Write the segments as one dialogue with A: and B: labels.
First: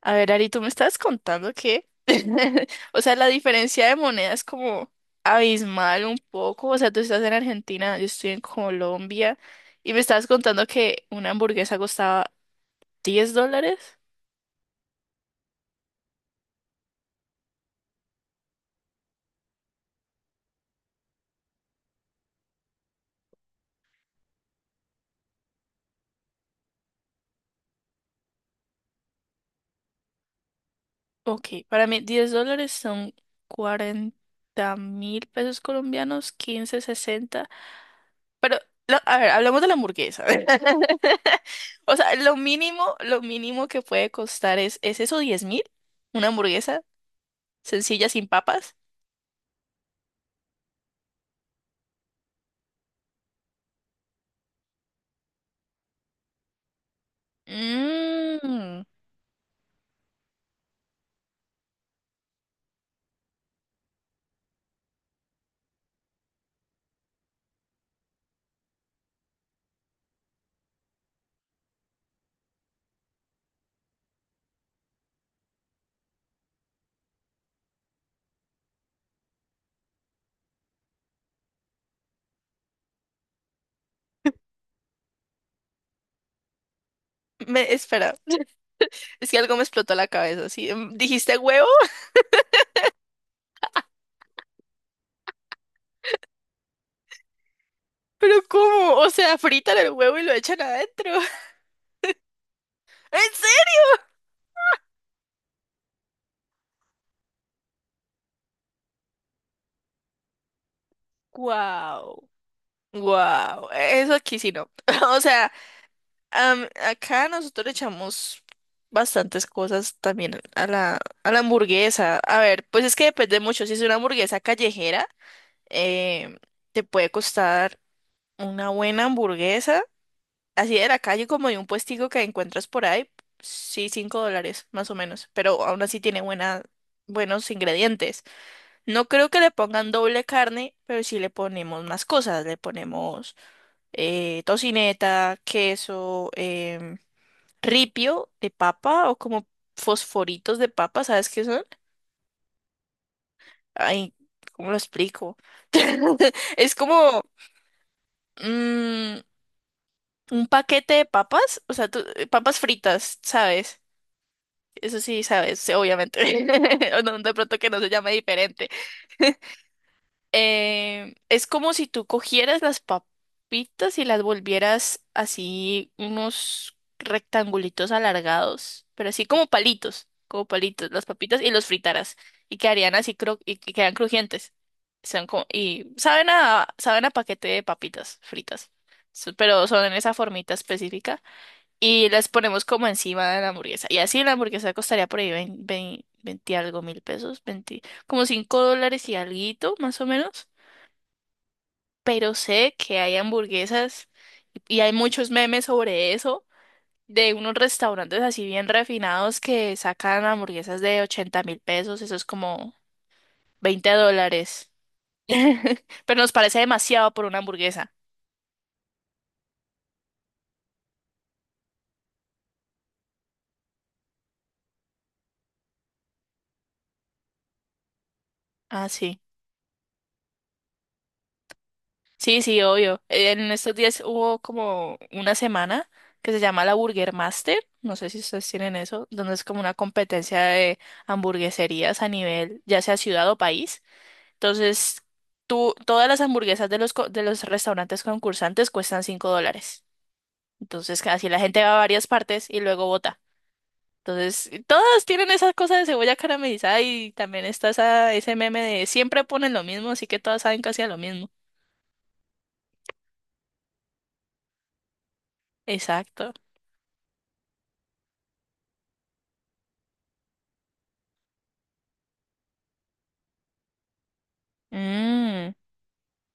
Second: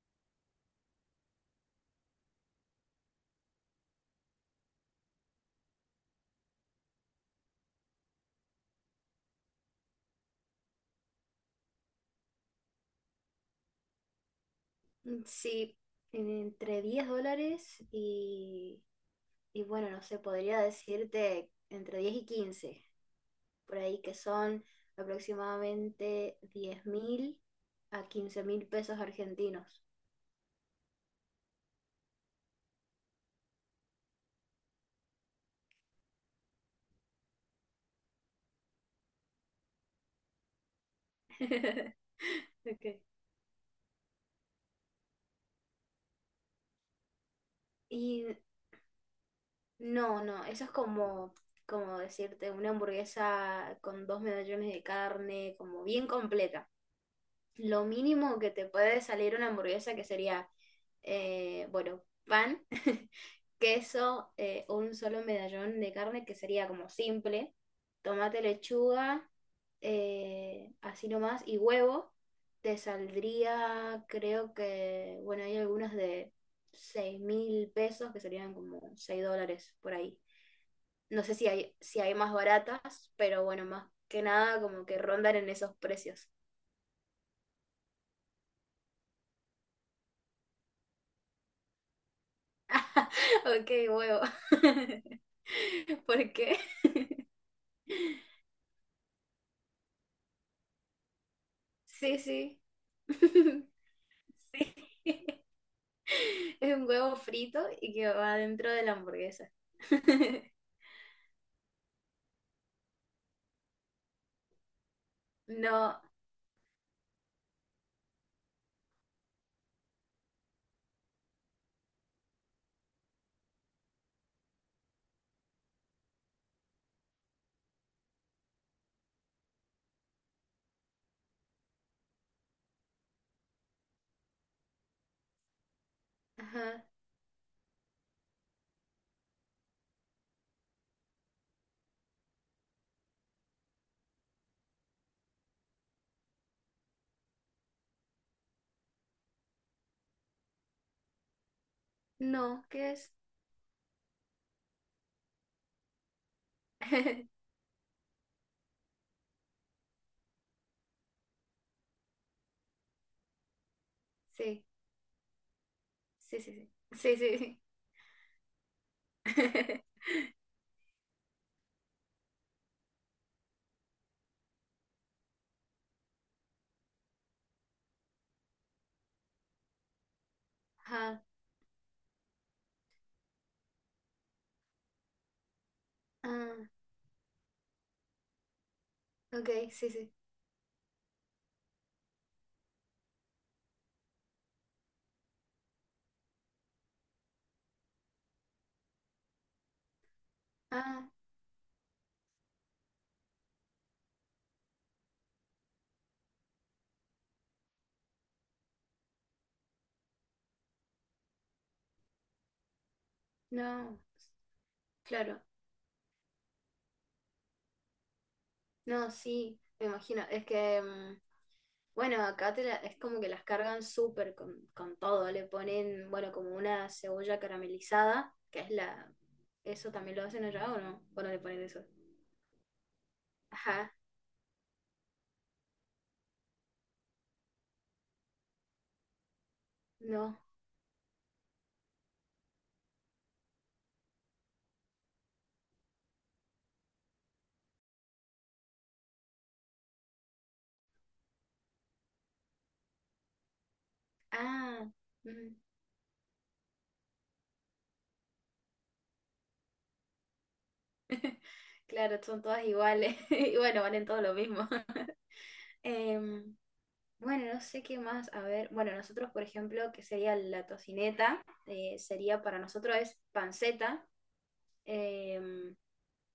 A: A ver, Ari, tú me estabas contando que, o sea, la diferencia de moneda es como abismal un poco. O sea, tú estás en Argentina, yo estoy en Colombia, y me estabas contando que una hamburguesa costaba 10 dólares.
B: Sí, entre $10 y, bueno, no sé, podría decirte entre 10 y 15 por ahí que son aproximadamente 10.000 a 15.000 pesos argentinos.
A: Ok, para mí 10 dólares son 40.000 pesos colombianos, 15 60. Pero, a ver, hablamos de la hamburguesa. O sea,
B: Ok.
A: lo mínimo que puede costar ¿es eso 10.000? ¿Una hamburguesa sencilla
B: Y
A: sin papas?
B: no, no, eso es como, decirte una hamburguesa con dos medallones de carne, como bien completa. Lo mínimo que te
A: Mmm.
B: puede salir una hamburguesa, que sería, bueno, pan, queso, un solo medallón de carne, que sería como simple, tomate, lechuga, así nomás, y huevo, te saldría, creo que, bueno, hay algunas de 6.000 pesos, que serían como $6 por ahí. No sé si hay más baratas, pero bueno, más que nada como que rondan en esos precios.
A: Espera, es que algo me explotó la cabeza, ¿sí? ¿Dijiste huevo?
B: Ok, huevo. ¿Por qué?
A: ¿Pero cómo? O sea, fritan el huevo y lo echan adentro.
B: Sí, sí.
A: ¿En serio?
B: Sí, es un huevo frito y que va dentro de la hamburguesa.
A: ¡Guau! Wow, eso aquí sí no. O sea,
B: No,
A: acá nosotros le echamos bastantes cosas también a la hamburguesa. A ver, pues es que depende mucho. Si es una hamburguesa callejera, eh, te puede costar una buena hamburguesa, así de la calle como de un puestico que encuentras por ahí, sí, 5 dólares más o menos, pero aún así tiene
B: ajá,
A: buenos ingredientes. No creo que le pongan doble carne, pero sí le ponemos más cosas, le ponemos tocineta, queso, ripio de papa o como fosforitos de papa, ¿sabes qué son?
B: no, ¿qué es?
A: Ay, ¿cómo lo explico? Es como mm, un paquete de papas, o sea, papas fritas, ¿sabes?
B: Sí,
A: Eso sí, sabes, sí, obviamente.
B: sí, sí,
A: O
B: sí, sí,
A: no, de
B: sí,
A: pronto
B: sí.
A: que no se llame diferente. Es como si tú cogieras las papitas y las volvieras así unos rectangulitos alargados, pero así como palitos, las
B: Ajá,
A: papitas y los fritaras y quedarían así cro y que quedan crujientes. Son como y saben
B: ah,
A: a saben a paquete de papitas fritas. Pero
B: ok,
A: son
B: sí,
A: en
B: sí.
A: esa formita específica y las ponemos como encima de la hamburguesa. Y así la hamburguesa costaría por ahí veinte algo mil pesos, 20 como 5 dólares y alguito, más o menos,
B: Ah,
A: pero sé que hay hamburguesas y hay muchos memes sobre eso, de unos restaurantes así bien refinados que sacan hamburguesas de 80.000 pesos, eso es como 20
B: no,
A: dólares.
B: claro,
A: Pero nos parece demasiado por una hamburguesa.
B: no, sí, me imagino, es que bueno, acá te la- es como que las cargan súper con todo. Le ponen, bueno, como una cebolla caramelizada, que es
A: Ah,
B: la...
A: sí.
B: ¿Eso también lo hacen allá o no? ¿O no le ponen eso?
A: Sí, sí, obvio. En estos
B: Ajá,
A: días hubo como una semana que se llama la Burger Master, no sé si ustedes tienen eso, donde es como una
B: no.
A: competencia de hamburgueserías a nivel, ya sea ciudad o país. Entonces, tú, todas las hamburguesas de de los restaurantes concursantes cuestan 5 dólares. Entonces, así la gente va a varias partes y luego vota. Entonces,
B: Ah,
A: todas tienen esa
B: mm,
A: cosa de cebolla caramelizada y también está ese meme de siempre ponen lo mismo, así que todas saben casi a lo mismo.
B: claro, son todas iguales. Y bueno, valen todo lo mismo.
A: Exacto.
B: Em, bueno, no sé qué más. A ver, bueno, nosotros, por ejemplo, que sería la tocineta, sería para nosotros es panceta.
A: Mm,
B: em,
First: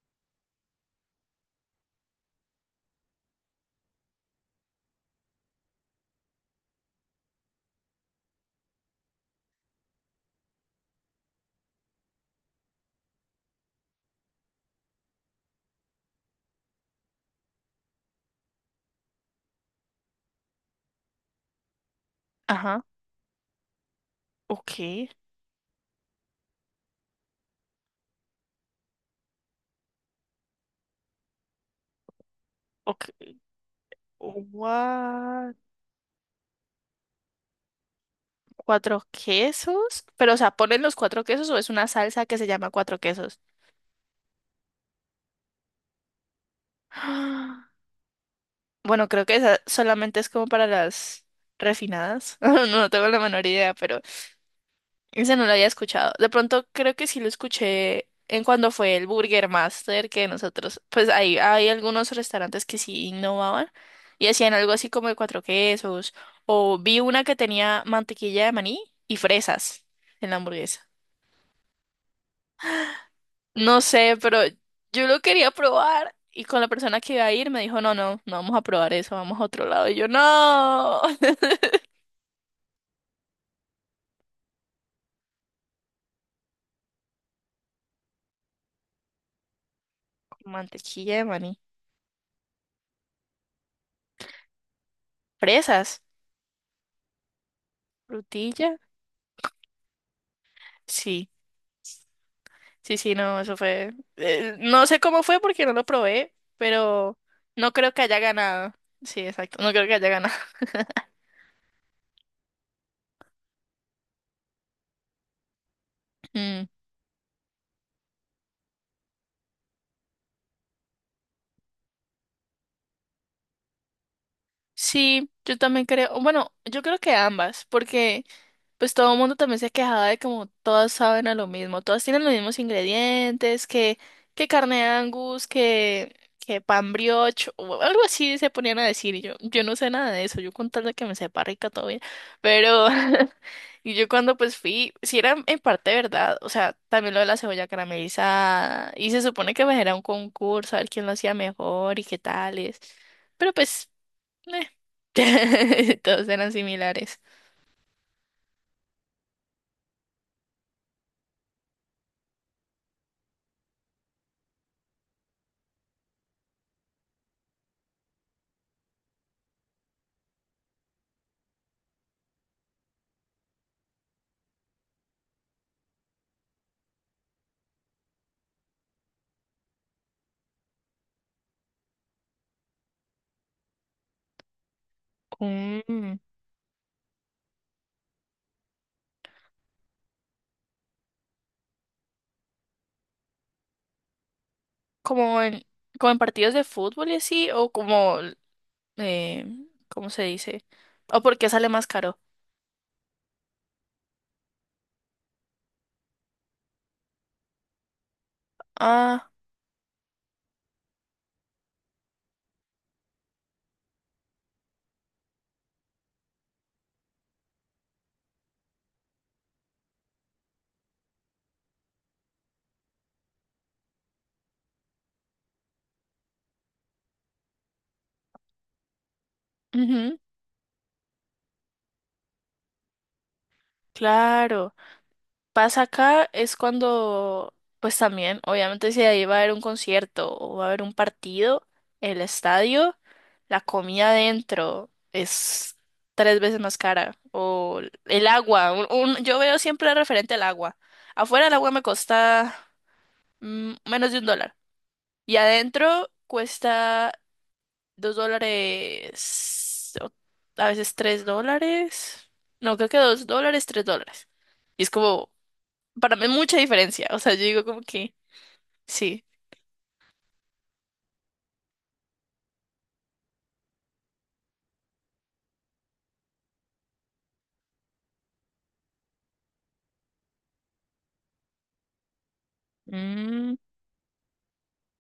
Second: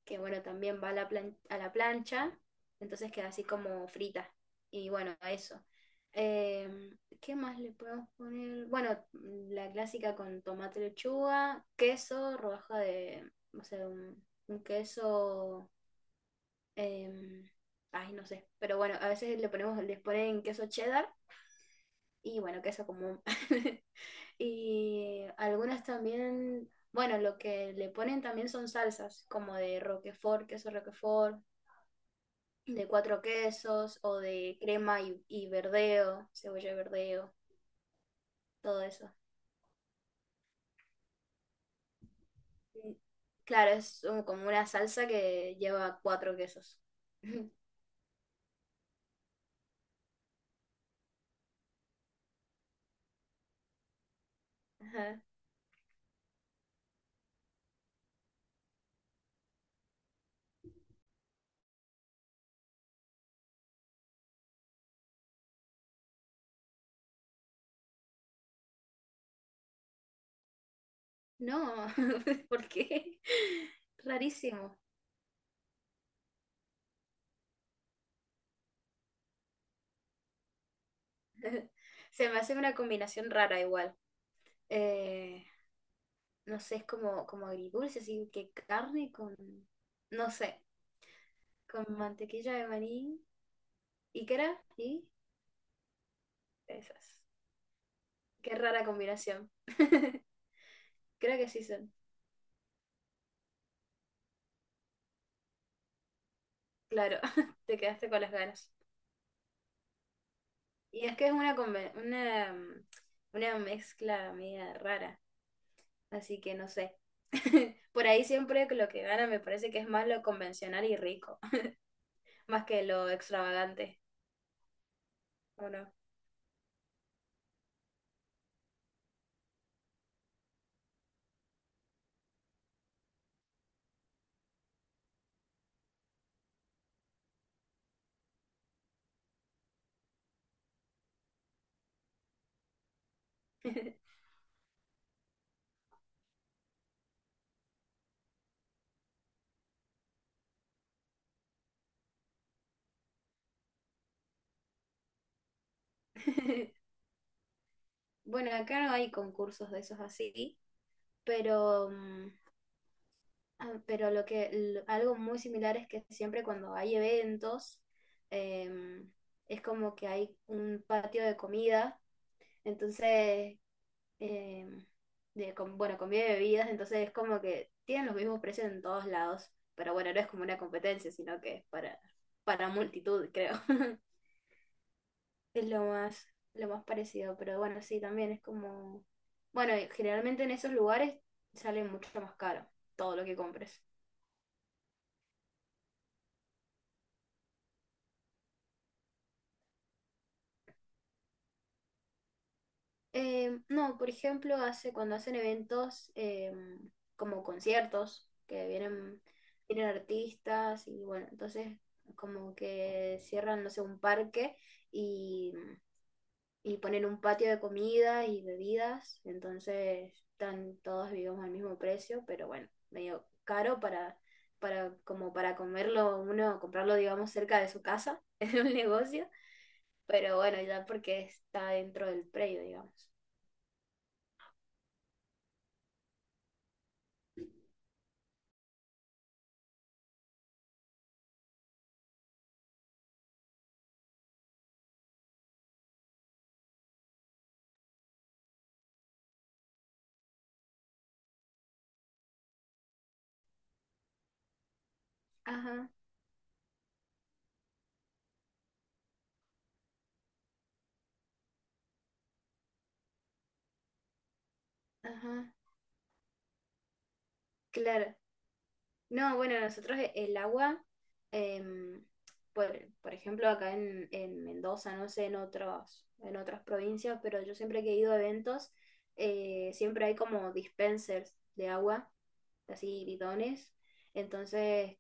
B: que bueno, también va a la, a la plancha, entonces queda así como frita. Y bueno, eso. Eh, ¿Qué más le podemos poner? Bueno, la clásica con tomate, lechuga, queso, rodaja de, o sea, un queso, em, ay, no sé, pero bueno, a veces le ponemos, les ponen queso cheddar y bueno,
A: ajá.
B: queso común.
A: Ok.
B: Y algunas también, bueno, lo que le ponen también son salsas, como de roquefort, queso roquefort, de
A: Ok.
B: cuatro quesos o de crema y
A: What?
B: verdeo, cebolla y verdeo, todo
A: ¿Cuatro
B: eso.
A: quesos? Pero, o sea, ¿ponen los cuatro quesos o es una salsa que se llama
B: Y
A: cuatro quesos?
B: claro, es como una salsa que lleva cuatro quesos.
A: Bueno, creo que esa solamente es como para las refinadas. No tengo la menor idea, pero
B: Ajá.
A: esa no la había escuchado. De pronto creo que sí lo escuché en cuando fue el Burger Master que nosotros, pues ahí hay algunos restaurantes que sí innovaban y hacían algo así como de cuatro quesos. O vi una que tenía mantequilla de maní y fresas en la hamburguesa.
B: No, ¿por qué?
A: No sé, pero
B: Rarísimo.
A: yo lo quería probar. Y con la persona que iba a ir me dijo, no, no, no vamos a probar eso, vamos a otro lado. Y yo, no.
B: Se me hace una combinación rara igual. Eh, no sé, es como, como agridulce, así que carne con, no sé,
A: Mantequilla de maní.
B: con mantequilla de maní. ¿Y qué era? Y
A: Fresas.
B: esas. Qué
A: Frutilla.
B: rara combinación.
A: Sí,
B: Creo que sí son.
A: sí, sí, no, eso fue. No sé cómo fue porque no lo probé, pero
B: Claro,
A: no
B: te
A: creo que
B: quedaste
A: haya
B: con las ganas.
A: ganado. Sí, exacto, no creo que haya ganado.
B: Y es que es una, una, una mezcla media rara, así que
A: Mm,
B: no sé. Por ahí siempre que lo que gana me parece que es más lo convencional y rico, más que lo extravagante,
A: sí, yo
B: ¿o
A: también
B: no?
A: creo. Bueno, yo creo que ambas, porque. Pues todo el mundo también se quejaba de como todas saben a lo mismo, todas tienen los mismos ingredientes, que carne de Angus, que pan brioche, o algo así se ponían a decir, y yo no sé nada de eso, yo con tal de que me sepa rica todavía, pero, y yo cuando pues fui, si era en parte verdad, o sea, también lo de la cebolla caramelizada, y se supone que pues era un concurso, a ver quién lo hacía mejor y qué tales, pero pues, todos eran similares.
B: Bueno, acá no hay concursos de esos así, pero, ah, pero lo que, algo muy similar es que siempre cuando hay eventos, em, es como que hay un patio de comida. Entonces, eh, de, con bueno, comida y bebidas, entonces es como que tienen los mismos precios en todos lados, pero bueno, no es como una competencia, sino que es para multitud, creo. Es
A: Mm.
B: lo más parecido, pero bueno, sí, también es como, bueno, y generalmente en esos lugares sale mucho más caro todo lo que compres.
A: como en, como en partidos de fútbol y así, o como, eh, ¿cómo se dice? O porque sale más caro.
B: No, por ejemplo, cuando hacen eventos como conciertos, que vienen,
A: Ah,
B: vienen artistas y bueno, entonces como que cierran, no sé, un parque y, y ponen un patio de comida y bebidas, entonces están todos, digamos, al mismo precio, pero bueno, medio caro para, como para comerlo uno, comprarlo, digamos, cerca de su casa, en un negocio,
A: ujú,
B: pero bueno, ya porque está dentro del predio, digamos.
A: claro. Pasa acá es cuando, pues también, obviamente si ahí va a haber un concierto o va a haber un partido, el estadio, la comida adentro es tres veces más cara. O el agua, yo veo siempre referente al agua. Afuera el agua me cuesta menos de 1 dólar. Y
B: Ajá.
A: adentro cuesta 2 dólares, o a veces 3 dólares. No, creo que 2 dólares, 3 dólares. Y es como,
B: Ajá,
A: para mí mucha diferencia. O sea, yo digo como que,
B: claro.
A: sí.
B: No, bueno, nosotros el agua, em, por, por ejemplo, acá en Mendoza, no sé, en otros, en otras provincias, pero yo siempre que he ido a eventos, siempre hay como dispensers de agua, así
A: Mm,
B: bidones. Entonces,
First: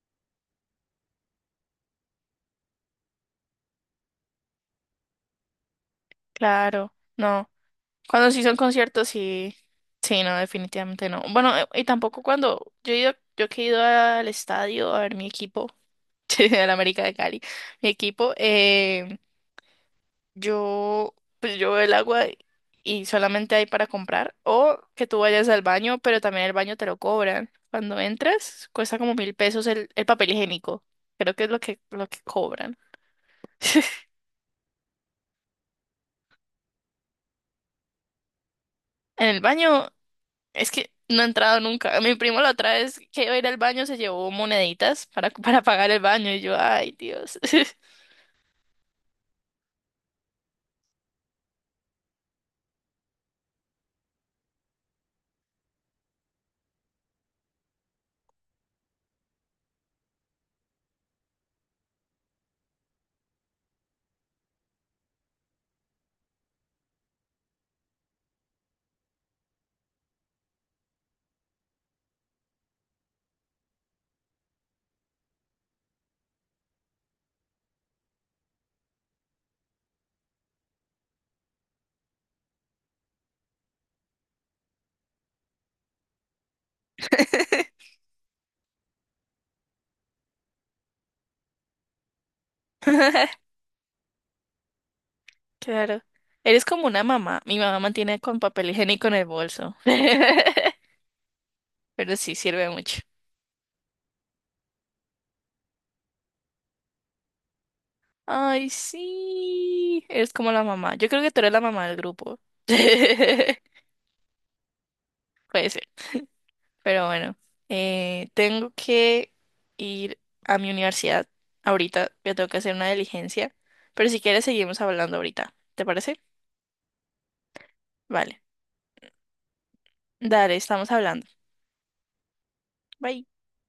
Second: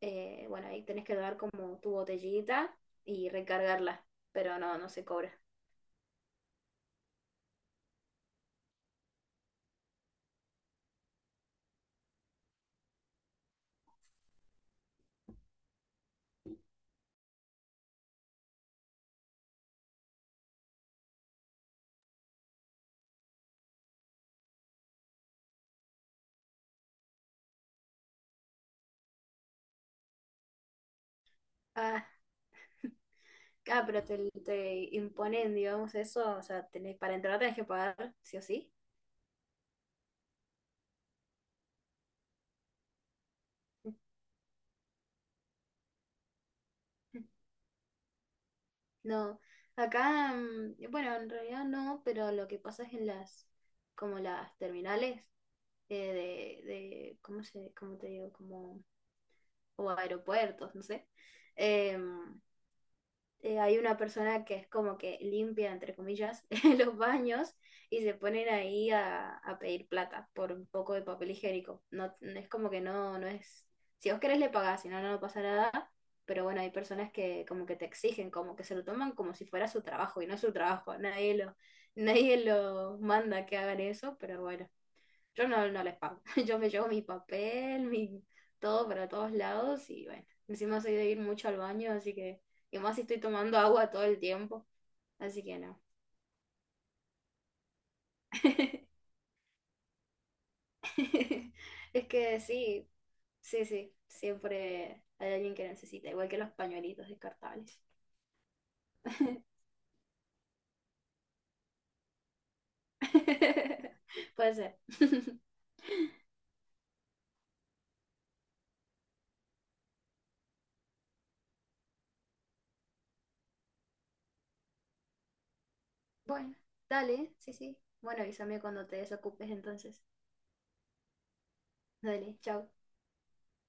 B: bueno, ahí tenés que dar como tu botellita y recargarla, pero no, no se cobra.
A: claro, no. Cuando sí son conciertos, sí. Sí, no, definitivamente no. Bueno, y tampoco cuando yo he ido, yo que he ido al estadio a ver mi equipo, el América de Cali, mi equipo. Eh, Yo, pues yo veo el agua y solamente hay para comprar. O que tú vayas al baño, pero también el baño te lo cobran. Cuando entras, cuesta como 1.000 pesos el papel higiénico. Creo que es lo que,
B: Ah,
A: lo que cobran.
B: ah, pero te imponen, digamos, eso, o sea, tenés, para entrar tenés que pagar, sí o sí.
A: En el baño, es que no he entrado nunca. Mi primo la otra vez que iba a ir al baño se llevó moneditas para pagar el baño. Y yo, ay, Dios.
B: No, acá, bueno, en realidad no, pero lo que pasa es en las, como las terminales eh, de, ¿cómo se, cómo te digo? Como, o aeropuertos, no sé. em, hay una persona que es como que limpia, entre comillas, los baños y se ponen ahí a pedir plata por un poco de papel higiénico. No, es como que no, no es... Si vos querés le pagás, si no, no pasa nada. Pero bueno, hay personas que como que te exigen, como que se lo toman como si fuera su trabajo y no es su trabajo. Nadie lo, nadie lo manda que hagan eso, pero bueno. Yo no, no les pago. Yo me llevo mi papel, mi todo para todos lados y bueno, encima soy de ir mucho al baño, así que, y más si estoy tomando agua todo el tiempo, así que no.
A: Claro. Eres como una mamá. Mi mamá mantiene con papel higiénico en el bolso.
B: Es
A: Pero sí
B: que
A: sirve
B: sí,
A: mucho.
B: sí, sí, siempre hay alguien que necesita, igual que los pañuelitos descartables.
A: Ay, sí. Eres como la mamá. Yo creo que tú eres la mamá del grupo. Puede
B: Puede ser.
A: ser. Pero bueno, tengo que ir a mi universidad ahorita. Yo tengo que hacer una diligencia. Pero si quieres, seguimos hablando ahorita. ¿Te parece?
B: Bueno, dale, sí, sí. Bueno,
A: Vale.
B: avísame cuando te desocupes entonces.
A: Dale, estamos hablando.
B: Dale, chao.
A: Bye.